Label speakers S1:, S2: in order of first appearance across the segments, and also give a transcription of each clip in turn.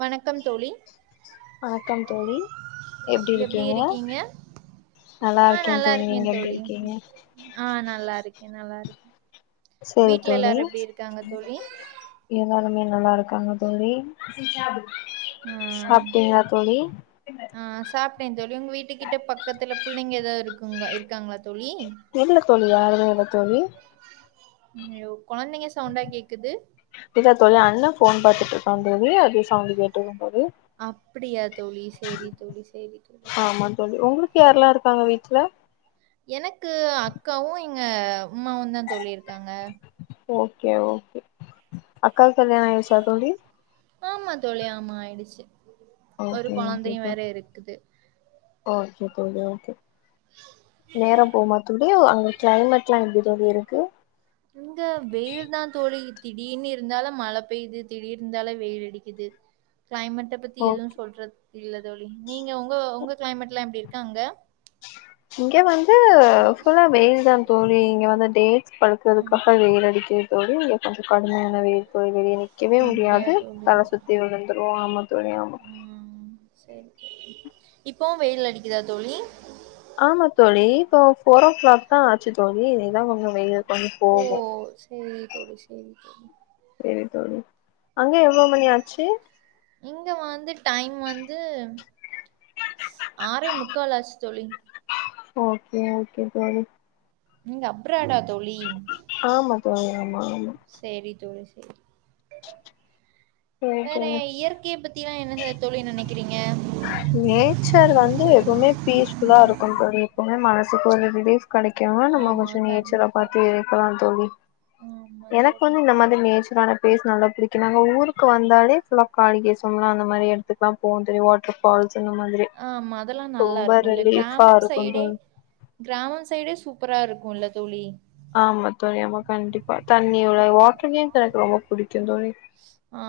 S1: வணக்கம் தோழி
S2: வணக்கம் தோழி எப்டி இருகிங்க
S1: ஆ
S2: நல்லாயிருகேன்
S1: நல்லா
S2: தோழி நீ
S1: இருக்கே
S2: ங்க எப்டி
S1: தோழி
S2: இருக்கிக
S1: ஆ நல்லா நல்லா இருக்கே இருக்
S2: செரி தோழி ஏதாலுமே நல்லாயிருகாங்க தோழி
S1: ம்
S2: சாப்டிங்களா தோலி
S1: ஆ சாப்ட்டே தோழி உங்க வீட்டு கிட்ட பக்கதுல புள்ளங்க ஏதாவது இருக்கோ இருக்காங்களா தோழி
S2: எல்ல தோழி யாரும எல்ல [unintelligible] தோழி
S1: ஐயோ கொழந்தைங்க சவுண்டா கேக்குது
S2: ட்டா தொழி அண்ணா போன் பாத்துட்டு இருக்கான் தெரியும் சங்க கேட்டு
S1: அப்டியா தோழி செரி தோழி செரி தோழி
S2: யாரெல்லாம் இருக்காங்க வீட்டுல
S1: எனக்கு அகாவும் இங்க ம்மாவும் தாதோழியிருக்காக
S2: ஓகே ஓகே க்க கல்யண ஆயூடிச்சஃதோலழி
S1: ஆமா தோழி ஆமா ஆயிடுச்சு ஒரு
S2: ஓகே ஓகே
S1: கொழந்தையு
S2: கா
S1: வேற இருக்குது
S2: ஓகே [unintelligible] நேரரோ போம தலோ அ கிளைமேட் எல்லாம் எப்டி தோழி இருக்கு
S1: இந்த வெயில் தான் தோழி திடீனு இருந்தாலு மழ பெய்து திடீனுயிருந்தாலு வெயில் அடிக்குது கிளைமேட்டை பத்தி
S2: ஓ
S1: எதுவும் சொல்றது இல்ல தோழி நீங்க உங்க உங்க கிளைமேட் எல்ல எப்டி இருக்கு அங்க
S2: இங்க வந்து புல்லா வெயில் தா தோழி இங்க வந்து டேட் படுக்கறதுக்காக வேறு அடிக்க தோழி இங்க கொஞ்சம் கடுமையானவே க்கவே
S1: அப்டியா
S2: முடியாது
S1: தோழி
S2: தல சுத்தி விழுந்துருவாஆம்மா துழி ஆம்மா
S1: இப்போ வெயில் அடிக்குதா தோழி
S2: ஆமா தோழி இப்போ போரோ ஓ கிளாக் தா ஆச்சு தோழி இதான் கொஞ்சம் வெயில் கொஞ்சோ
S1: ஓ
S2: போகு
S1: செரி தோழி செரி தோழி
S2: சரி தோழி அங்க எவ்ளோ மணியாச்சி
S1: இங்க வந்து டைம் வந்து ஆறே முக்கால் அச்சு தோழி
S2: ஓகே ஓகே தோழி
S1: நீங்க அப்றாடா தோழி
S2: ஆமா தோழி ஆமா ஆமா
S1: செரி தோழி சரி
S2: சரி
S1: வேற
S2: தோழி
S1: இயற்கையை பத்திலா என்ன தோழி நினைக்க இருக்கிறீங்க
S2: நேச்சர் வந்து எப்பவுமே பீஸ்புல்லா இருக்கும் தோழி எப்பவுமே மனசுக்கு ஒரு ரிலீப் கிடைக்கு நம்ம
S1: ஆமா
S2: கொஞ்சம் நேச்சர்
S1: கண்டிப்பா
S2: பத்தி இருக்கலாம் தோழி
S1: ஆமா
S2: எனக்கு
S1: தோழி.
S2: வந்து இந்த மாதிரி நேச்சரான பேஸ் நல்லா புடிக்கும் நாங்க ஊரு க்கு வந்தாலே இல்ல காளிகேசம் அந்த மாதிரி இடத்துக்கல்லாம் போவ தோழி வாட்டர்ஃபால்ஸ் அந்த மாதிரி
S1: ஆமா அதெல்லாம் நல்லா
S2: ரொம்ப
S1: இருக்கும்ல.
S2: ரிலீபா
S1: கிராமம்
S2: இருக்கும் தோழி
S1: சுப்பரா இருக்கும்ல தோழி
S2: தண்ணியோட வாட்டர்ல எனக்கு ரொம்ப பிடிக்கும் தோழி
S1: ஆ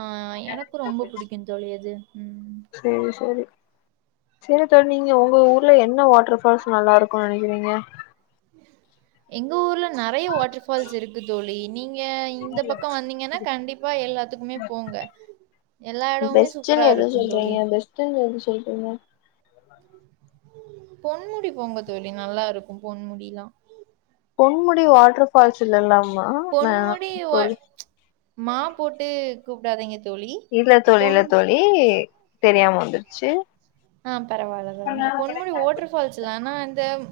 S1: எனக்கு ரொம்ப புடிக்கும் தோழி அது ம்
S2: செரி செரி செரி தோழி நீங்க உங்க ஊர்ல என்ன வாட்டர் ஃபால்ஸ் நல்லா இருக்கும் நினைக்கிறீங்க
S1: எங்க ஊர்ல நெறைய வாட்டர் ஃபால்ஸ் இருக்கு தோழி. நீங்க இந்த பக்கம் வந்தீங்கன்னா கண்டிப்பா எல்லா இடத்துக்கும் போங்க எல்லா இடமுமே
S2: பெஸ்ட்ன்னு
S1: சூப்பரா
S2: எது
S1: இருக்கும் தோழி
S2: சொல்றீங்க பெஸ்ட்ன்னு எது சொல்றீங்க
S1: பொன்முடி போங்க தோழி நல்லா இருக்கும் பொன்முடியிலாம்
S2: பொன்முடி வாட்டர் ஃபால்ஸ் இல்ல எல்லாம் நா நா
S1: பொன்முடி வ
S2: தோழி
S1: மா போட்டு கூப்பிடாதுங்க
S2: இல்ல தோழி இல்ல தோழி தெரியாம வந்துருச்சு
S1: ஆமா பரவால பரவால பொன்முடி வாட்டர்ஃபால்ஸ் தானா தேம்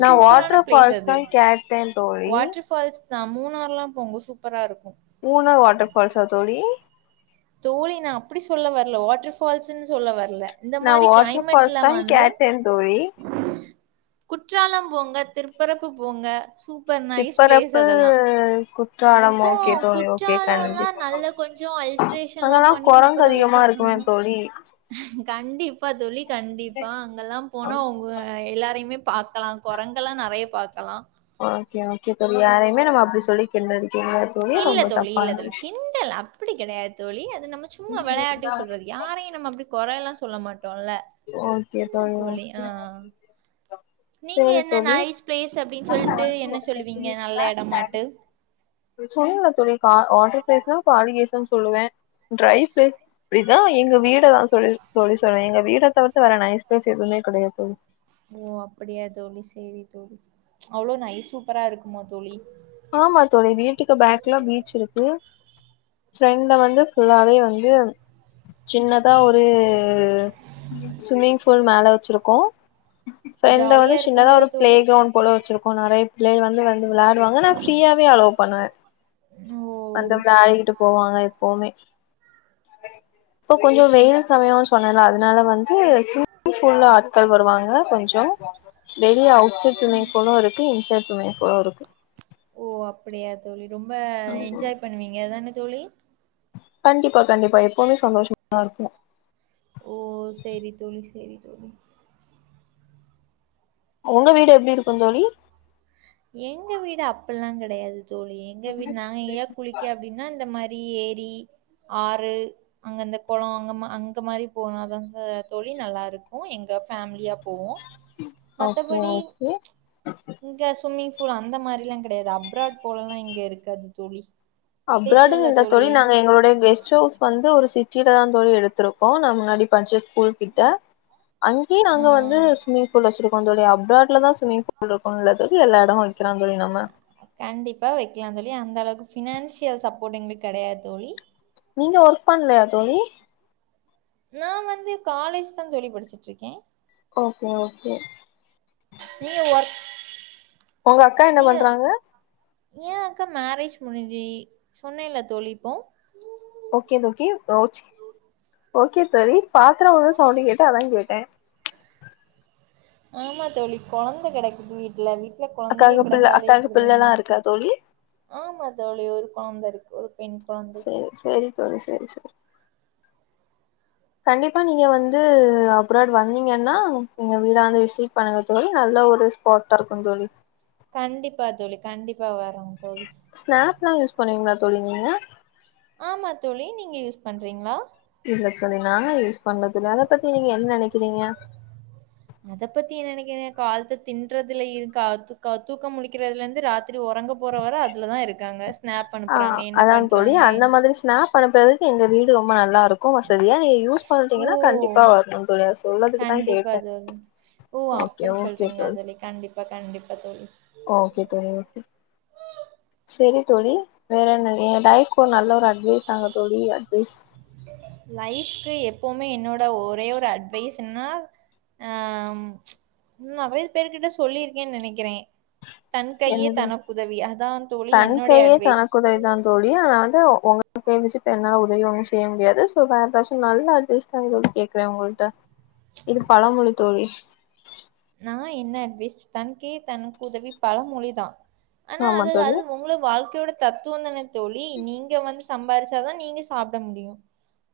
S2: நான் வாட்டர் பால்ஸ் தா கேட்டேன் தோழி
S1: நா மூணாரெல்லா போங்க சூப்பரா இருக்கும்
S2: ஊனர் வாட்டர்ஃபால்ஸா ஆ தோழி
S1: தோழி நான் அப்படி சொல்ல வரல வாட்டர்ஃபால்ஸ்னு சொல்ல வர
S2: நான் வாட்டர்ஃபால்ஸ் தா கேட்ட தோழி
S1: குற்றாலம் போங்க திருப்பரப்பு போங்க நைஸ் பிளேஸ்
S2: திருப்பரப்பு
S1: அதெல்லா
S2: குற்றாளம்
S1: இப்போ
S2: ஓகே தோழி ஓகே கண்டி
S1: ஹில் ஸ்டேஷன் எல்லாம் பண்ணி சூப்பரா வச்சிருக்காங்க
S2: தோழி
S1: கண்டிப்பா தோழி கண்டிப்பா அங்கெல்லாம் போனா உங்க எல்லாரையுமே பாக்கலாம் குரங்கெல்லாம் நறையா பாக்கலாம்
S2: ஓகே ஓகே தோழி யாரையுமே நம்ம அப்படி சொல்லி கிண்ணடல் அடி
S1: இல்ல தோழி இல்ல தோழி கிண்டல் அப்படி கிடையாது தோழி அது நம்ம சும்மா விளையாட்டுக்கு சொல்றது யாரையும் நம்ம அப்படி குறை எல்லாம் சொல்ல மாட் டோம்ல என்ன தோழி ஆ ஆ நீங்க
S2: சேரி
S1: என்ன
S2: தோழி
S1: நைஸ் பிளேஸ் அப்படின்னு சொல்லிட்டு என்ன சொல்லுவீங்க நல்ல இடமாட்டு
S2: சொல்லுங்க தோழி பா ஆர்டர் பேசம் பாலி கேசம் சொல்லுவேன் ட்ரை பேஸ் அப்படிதான் எங்க வீட் டுல நான் சொல்லி சொல்லி சொல்றீங்க வீட தவிர்த்து வேற நைஸ் பிளேஸ் எதுவுமே கிடையாது
S1: ஓ அப்படியா தோழி சேரி தோழி அவ்ளோ நைஸ் சூப்பரா இருக்குமா தோழி
S2: ஆமா தோழி வீட்டுக்கு பேக்ல பீச் இருக்கு ஃப்ரெண்ட் வந்து ஃபுல்லாவே வந்து சின்னதா ஒரு ஸ்விம்மிங் பூல் மேல வச்சிருக்கோம் ஃப்ரெண்ட்ல வந்து
S1: ஜாலியா
S2: சின்னதா
S1: இருக்கும்ல
S2: ஒரு ப்ளே
S1: தோழி?
S2: கிரௌண்ட் போல வச்சிருக்கோம் நறைய பிள்ளைய வந்து வந்து விளையாடு வாங்க நான் ப்ரீயாவே அளோ பண்ணுவேன்
S1: ஓ!
S2: அ இப்போ கொஞ்சம் வெயில் சமயம் பண்ணலாம் அதனால வந் து சுச்சு ஃபுல்லா க்கள் வருவாங்க கொஞ்சம் வெளிய பீச்லே பொனம் இருக்கு இன்சார்ஜ் மைக்குரோ இருக்கு
S1: ஓ அப்படியா தோழி ரொம்ப என்ஜாய் பண்ணுவீங்க தானே தோழி
S2: கண்டிப்பா கண்டிப்பா எப்பவுமே சந்தோஷமா தான் இருக்கும்
S1: ஓ செரி தோழி செரி தோழி
S2: உங்க வீடு எப்படி இருக்கும் தோழி
S1: எங்க வீடு அப்டிலாம் கெடையாது தோழி எங்க வீட்டு நாங்க எங்கயா குளிக்க அப்படின்னா இந்த மாரி ஏரி ஆறு அங்கந்த குளம் அ அங்க மாரி போன தான் தோழி நல்லா இருக்கும் எங்க ஃபேமிலியா போவோம்
S2: ஓகே
S1: மத்தபடி
S2: ஓகே
S1: இங்க ஸ்விம்மிங் பூல் அந்த மாரிலாம் கெடையாது அப்ராட் போல எல்லாம் இங்க இருக்காது தோழி
S2: அப்ராடுன்னு என்ற தோழி நாங்க எங்களுடைய கெஸ்ட் ஹவுஸ் வந்து ஒரு சி கீழ தான் தோழி எடுத்துருக்கோம் முன்னாடி படிச்ச குறிப்பிட்ட அங்கேயே
S1: ஆ
S2: நாங்க வந்து ஸ்விமிங் ஃபூல் வச்சிருக்கோம் நம்முடைய அப்ராடல தான் ஸ்ம்மிங் ஃபூல் இருக்கும்னுல்ல எல்லா இடமும் வைக்கிறோம் தோழி நம்ம
S1: கண்டிப்பா வைக்கலாம் தோழி அந்த அளவுக்கு ஃபினான்சியல் சப்போர்ட் எங்களுக்கு கிடையாது தோழி
S2: நீங்க ஒர்க் பண்ணலயா தோழி
S1: நான் வந்து காலேஜ் தான் தோழி படிச்சிட்டு இருக்கேன்
S2: ஓக்கே ஓக்கே
S1: நீங்க ஒர்க்
S2: உங்க அக்கா என்ன பண்றாங்க
S1: ஏன் அக்கா மேரேஜ் முடிஞ்சு சொன்னேல தோழி இப்போ
S2: ஓக்கே ஓக்கே ஓச் ஓக்கே தோழி பாத்திரம் உல்ர சவுண்ட கேட்டு அதான் கேட்டேன்
S1: ஆமா தோழி கொழந்த கிடக்குது வீட்டுல கொழந்தைங்க
S2: அக்காக்கு பிள்ள
S1: கிடந்தாலே
S2: அக்காக்கு
S1: இப்படி தான
S2: பிள்ளல்லா இருக்கா தோழி
S1: ஆமா தோழி ஒரு கொழந்த இருக்கு ஒரு பெண் கொழந்தை
S2: செரி செரி தோழி செரி செரி கண்டிப்பா நீங்க வந்து அப்ராட் வந்தீங்கன்னா நீங்க வீடாந்து விசிட் பண்ணுங்க தோழி நல்ல ஒரு ஸ்பாட்டா இருக்கும் தோழி
S1: கண்டிப்பா தோழி கண்டிப்பா வரம்
S2: ஸ்நாப் எல்லாம் யூஸ் பண்ணுவீங்களா தோழி நீங்க
S1: ஆமா தோழி நீங்க யூஸ் பண்றீங்களா
S2: இல்லங்க தோழி நானு யூஸ் பண்ணதுல அத பத்தி நீங்க என்ன நெனைக்கிறீங்க
S1: நெனைக்க காலத்த தின்றதுல இருந்து தூக்கம் முழிக்கிறதுல இருந்து ராத்தி உறங்க போற வார அதுலதான் இருக்காங்க ஸ்நாப்
S2: ஆ
S1: அனுப்புறாங்க என்ன
S2: அதா தோழி
S1: பண்றாங்க
S2: அந்த மாதிரி ஸ்நாப் அனுப்புறதுக்கு எங்க வீடு ரொம்ப நல்லா இ இருக்கும் வசதியா இது யூஸ்
S1: ஓ
S2: பண்ணிட்டீங்கன்னா கண்டிப்பா வும் சொல்லறதுக்குதான்
S1: கண்டிப்பா
S2: கேட்டே
S1: தோழி ப்பா கண்டிப்பா தோழி
S2: ஓக்கே தோழி செரி தோழிவேற என்ன என் லைஃப்க்கு ஒரு நல்ல ஒரு அட்வைஸ் தாங்க தோழி அட்வைஸ்
S1: லைஃப் எப்பவுமே என்னோட ஒரே ஒரு அட்வைஸ் என்னனா ஆஹ் உம் நெறைய பேருகிட்ட சொல்லியிருக்கேன்னு நெனைக்கிறேன்
S2: என்னது
S1: தோழி
S2: தன்
S1: என்னுடைய
S2: கையே
S1: அட்வைஸ்
S2: தனக்குதவி தான் தோழி ஆனா வந்து உங்க கைவச்சுட்டு என்னால உதவி ஒன்னும் செய்ய முடியாது சோ வேற எதாச்சும் நல்ல அட்வைஸ் தான் கேக்குறேன் உங்ககிட்ட இது பழமொழி தோழி
S1: நான் என்ன அட்வைஸ் தன் கையே தனக்கு உதவி பழமொழிதான் ஆனா
S2: ஆமா
S1: அது
S2: தோழி
S1: அது உங்கள வாழ்க்க ஓட தத்துவம் தான் தோ தோழி நீங்க வந்து சம்பாரிச்சாதான் நீங்க சாப்ட முடியும்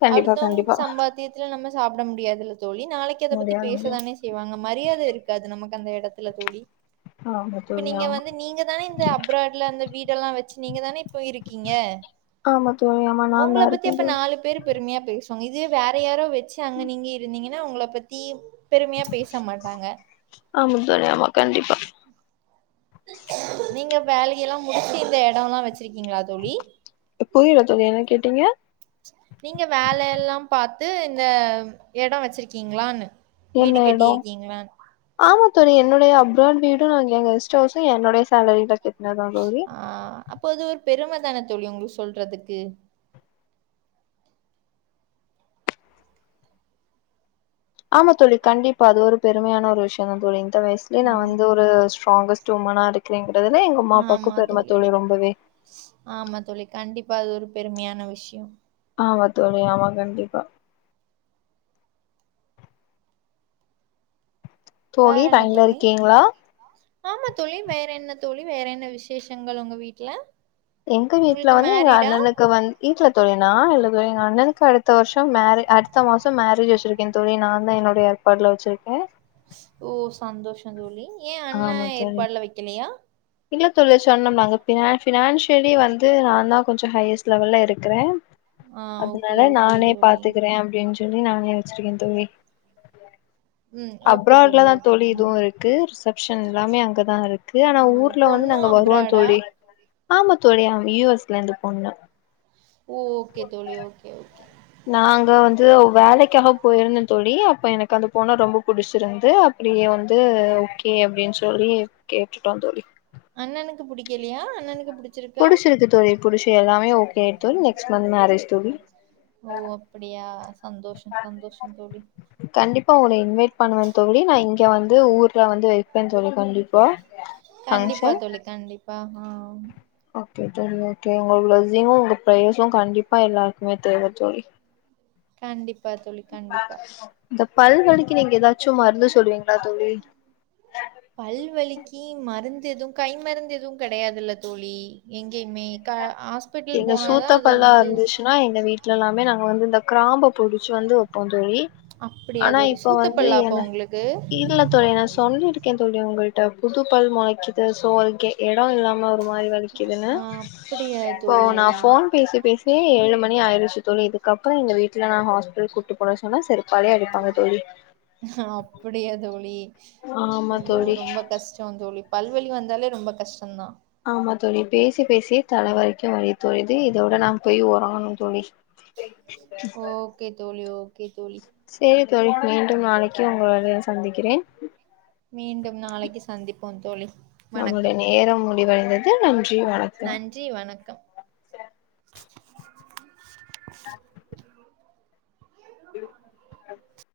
S2: கண்டிப்பா கண்டிப்பா
S1: அடுத்தவுங்க சம்பாத்தியத்தில நம்ம சாப்ட முடியாதுல்ல தோழி நாளைக்கு அத பத்தி
S2: முடியாது முடியாது
S1: பேசதான செய்வாங்க மரியாதை அது நமக்கு அந்த எடத்துல தூழி
S2: ஆமா
S1: இப்ப
S2: தோழி
S1: நீங்க
S2: ஆமா
S1: வந்து நீங்க தான இந்த அப்ராட்ல அந்த வீடெல்லாம் வச்சு நீங்க தான இப்ப இருக்கீங்க
S2: ஆமா தோழி ஆமா நான் தான்
S1: உங்களபத்தி
S2: இருக்கேன்
S1: அப்ப
S2: தோழி
S1: நாலு பேர் பெருமையா பேசுவாங்க இது வேற யாரோ வெச் ச்சா அங்க நீங்க இருந்தீங்க ன்னா உங்கள பத்தி பெருமையா பேச மாட்டாங்க
S2: ஆமா தோழி ஆமா கண்டிப்பா
S1: நீங்க வேலையெல்லாம் முடிச்சு இந்த எடம்லாம் வச்சு இருக்கீங்களா தோழி
S2: புரியல தோழி என்ன கேட்டீங்க
S1: நீங்க வேலை எல்லாம் பாத் து இந்த எடம் வச்சிருக்கீங்களானு
S2: என்ன இடம் ஆமா தோழி என்னுடைய அப்ராட் வீ டும் எங்க கெஸ்ட்ஹவுசும் என்னுடைய சாலரியில கட் னது தோழி
S1: பெருமைதான தோழி உங்களுக்கு சொல்றதுக்கு
S2: ஆமா தோழி கண்டிப்பா அது ஒரு பெருமையான ஒரு விஷயம் தான் தோழிங் இந்த வயசுலயே நான்
S1: ம்.
S2: வந்து ஒரு ஸ்ட்ராங்கஸ்ட் உமனா இருக்கிறேங்கிறதுல்ல எங்க அம்மா அப்பாக்கும் பெருமை தோழி ரொம்பவே
S1: இப்ப அது ஒரு பெருமையான விஷயம்
S2: ஆமா தோழி ஆமா கண்டிப்பா
S1: வேற
S2: தோழி
S1: என்ன
S2: லயன்ல
S1: தோழி
S2: இருக்கீங்ளா
S1: ஆமா தோழி வேற என்ன தோழி வேற என்ன விசேஷங்கள் உங்க வீட்ல
S2: எங்க வீட்ல
S1: உங்களுக்கு
S2: வந்து எங்க
S1: மேரிடா
S2: அண்ணனுக்கு வந்து வீட்ல தோழினால்ல எங்க அண்ணனுக்கு அடுத் அடுத்த வருஷம் மேரே அடுத்த மாசம் மேரேஜ் வச்சிருக்கேன் தோழி நான் தான் என்னுடைய ஏற்பாடுல வச்சிருக்கேன்
S1: ஓ சந்தோஷம் தோழி ஏன் அண்ணன் ஏற்பாடுல வக்கேலயா
S2: இல்லை தொழி சொன்ன அண்ணா ஃ பினான்சியலி வந்து நான்தான் கொஞ்சம் ஹையஸ்ட் லெவல்ல இருக்கிறேன்
S1: ஆ ஓகே
S2: அதனால
S1: ஓகே
S2: நானே
S1: தோழி
S2: பாத்துக்கறேன் அப்படின்னு சொல் நானே வச்சிருக்கேன் தோழி
S1: ம் ஓகே
S2: அப்ராட்லதான்
S1: ஓகே
S2: தோழி
S1: ம்
S2: இதுவும் இருக்கு சோ எல்லாமே அங்கதான் இருக் இருக்கு ஆனா
S1: ஓ
S2: ஊர்ல வந்து
S1: பொண்ணும்
S2: நாங்க வருவோம்
S1: அப்ராடா
S2: தோழி ஆமா தோழியா யூ எஸ் லந்து பொண்ணு
S1: ஓ ஓகே தோழி ஓகே ஓகே
S2: நாங்க வந்து வேலைக்காக போயிருந்தேன் தோழி அப்ப எனக்கு அந்த பொண்ண ரொம்ப பிடிச்சிருந்தது அப்டியே வந்து ஓகே அப்டின்னு சொல்லி கேட்டுட்டோம் தோழி
S1: அண்ணனுக்கு புடிக்கலயா அண்ணனுக்கு புடிச்சிருக்கா
S2: புடிச்சியிருக்கு இருக்கு தோழி புடிச்சி எல்லாமே ஓகே நெக்ஸ்ட் மந்த் மேரேஜ் தோழி
S1: ஓ அப்படியா சந்தோஷம் சந்தோஷம் தோழி
S2: கண்டிப் பா உன்ன இன்வைட் பண்ணுவேன் தோழி நான் இங்க வந்து ஊர்ல வந்து வைப்பேன் தோழி கண்டிப்பா
S1: கண்டிப்பா
S2: ஃபங்க்ஷன்
S1: தோழி கண்டிப்பா அஹ உம்
S2: ஓகே ஓகே உங்க பிளஸ்ஸிங்கும் உங்க ஃப்பிரைஸ்சூம் கண்டிப்பா எல்லாருக்குமே தேவை தோழி
S1: கண்டிப்பா தோழி கண்டிப்பா
S2: இந்த பல்வலிக்கு நீங்க ஏதாச்சும் மருந்து சொல்லுவீங்களா தோழி
S1: கீ மருந்து எதுவும் கை மருந்து எதுவும் கிடையாதுல்ல தோழி எங்கேயுமே க ஹாஸ்பிட்டல்
S2: எங்க
S1: போனாதா
S2: சூத்த
S1: அத
S2: பல்லா
S1: வந்து
S2: இருந்துச்சுன்னா எங்க வீட்ல எல்லாமே நாங்க வந்து அந்த கிராம்ப பொடிச்சு வந்து வப்போம் தோழி
S1: அப்படியா
S2: ஆனா
S1: தோழி
S2: இப்ப வந்து
S1: சூத்தப்பல்லா அப்ப
S2: என
S1: உங்களுக்கு
S2: இல்ல தோழி நா சொல்லிருக் இல்ல தோழி உங்ககிட்ட புது பல்லு முளைக்குது ஷோ அதுக்கு இடம் இல்லாம ஒரு மாரி வலிக்குதுன்னு
S1: ஆ அப்படியா
S2: இப்போ
S1: தோழி
S2: நா போன் பேசி பேசி ஏய் ஏழுமணி ஆயிருச்சு தோழி இதுக்கப்புற எங்க வீட்ல நான் ஹாஸ்பிடல் கூட்டு போனும் சொன்னா செர்ப்
S1: ஹ அப்டியா தோழி
S2: ஆமா
S1: ஐயோ
S2: தோழி
S1: ரொம்ப கஷ்டம் தோழி பல்வழி வந்தாலே ரொம்ப கஷ்டம்தான்
S2: ஆமா தோழி பேசி பேசி தலை வரைக்கும் வழி தோழுது இதோட நாங்க போய் உறங்கணும் தோழி
S1: ஓகே தோழி ஓ ஓகே தோழி
S2: சேரி தோழி மீண்டும் நாளைக்கு உங்களை சந்திக்கிறேன்
S1: மீண்டும் நாளைக்கு சந்திப்போம் தோழி
S2: நம்மளுடைய
S1: வணக்கம்
S2: நேரம் [unintelligible]
S1: நன்றி வணக்கம் [unintelligible]
S2: [inaudible]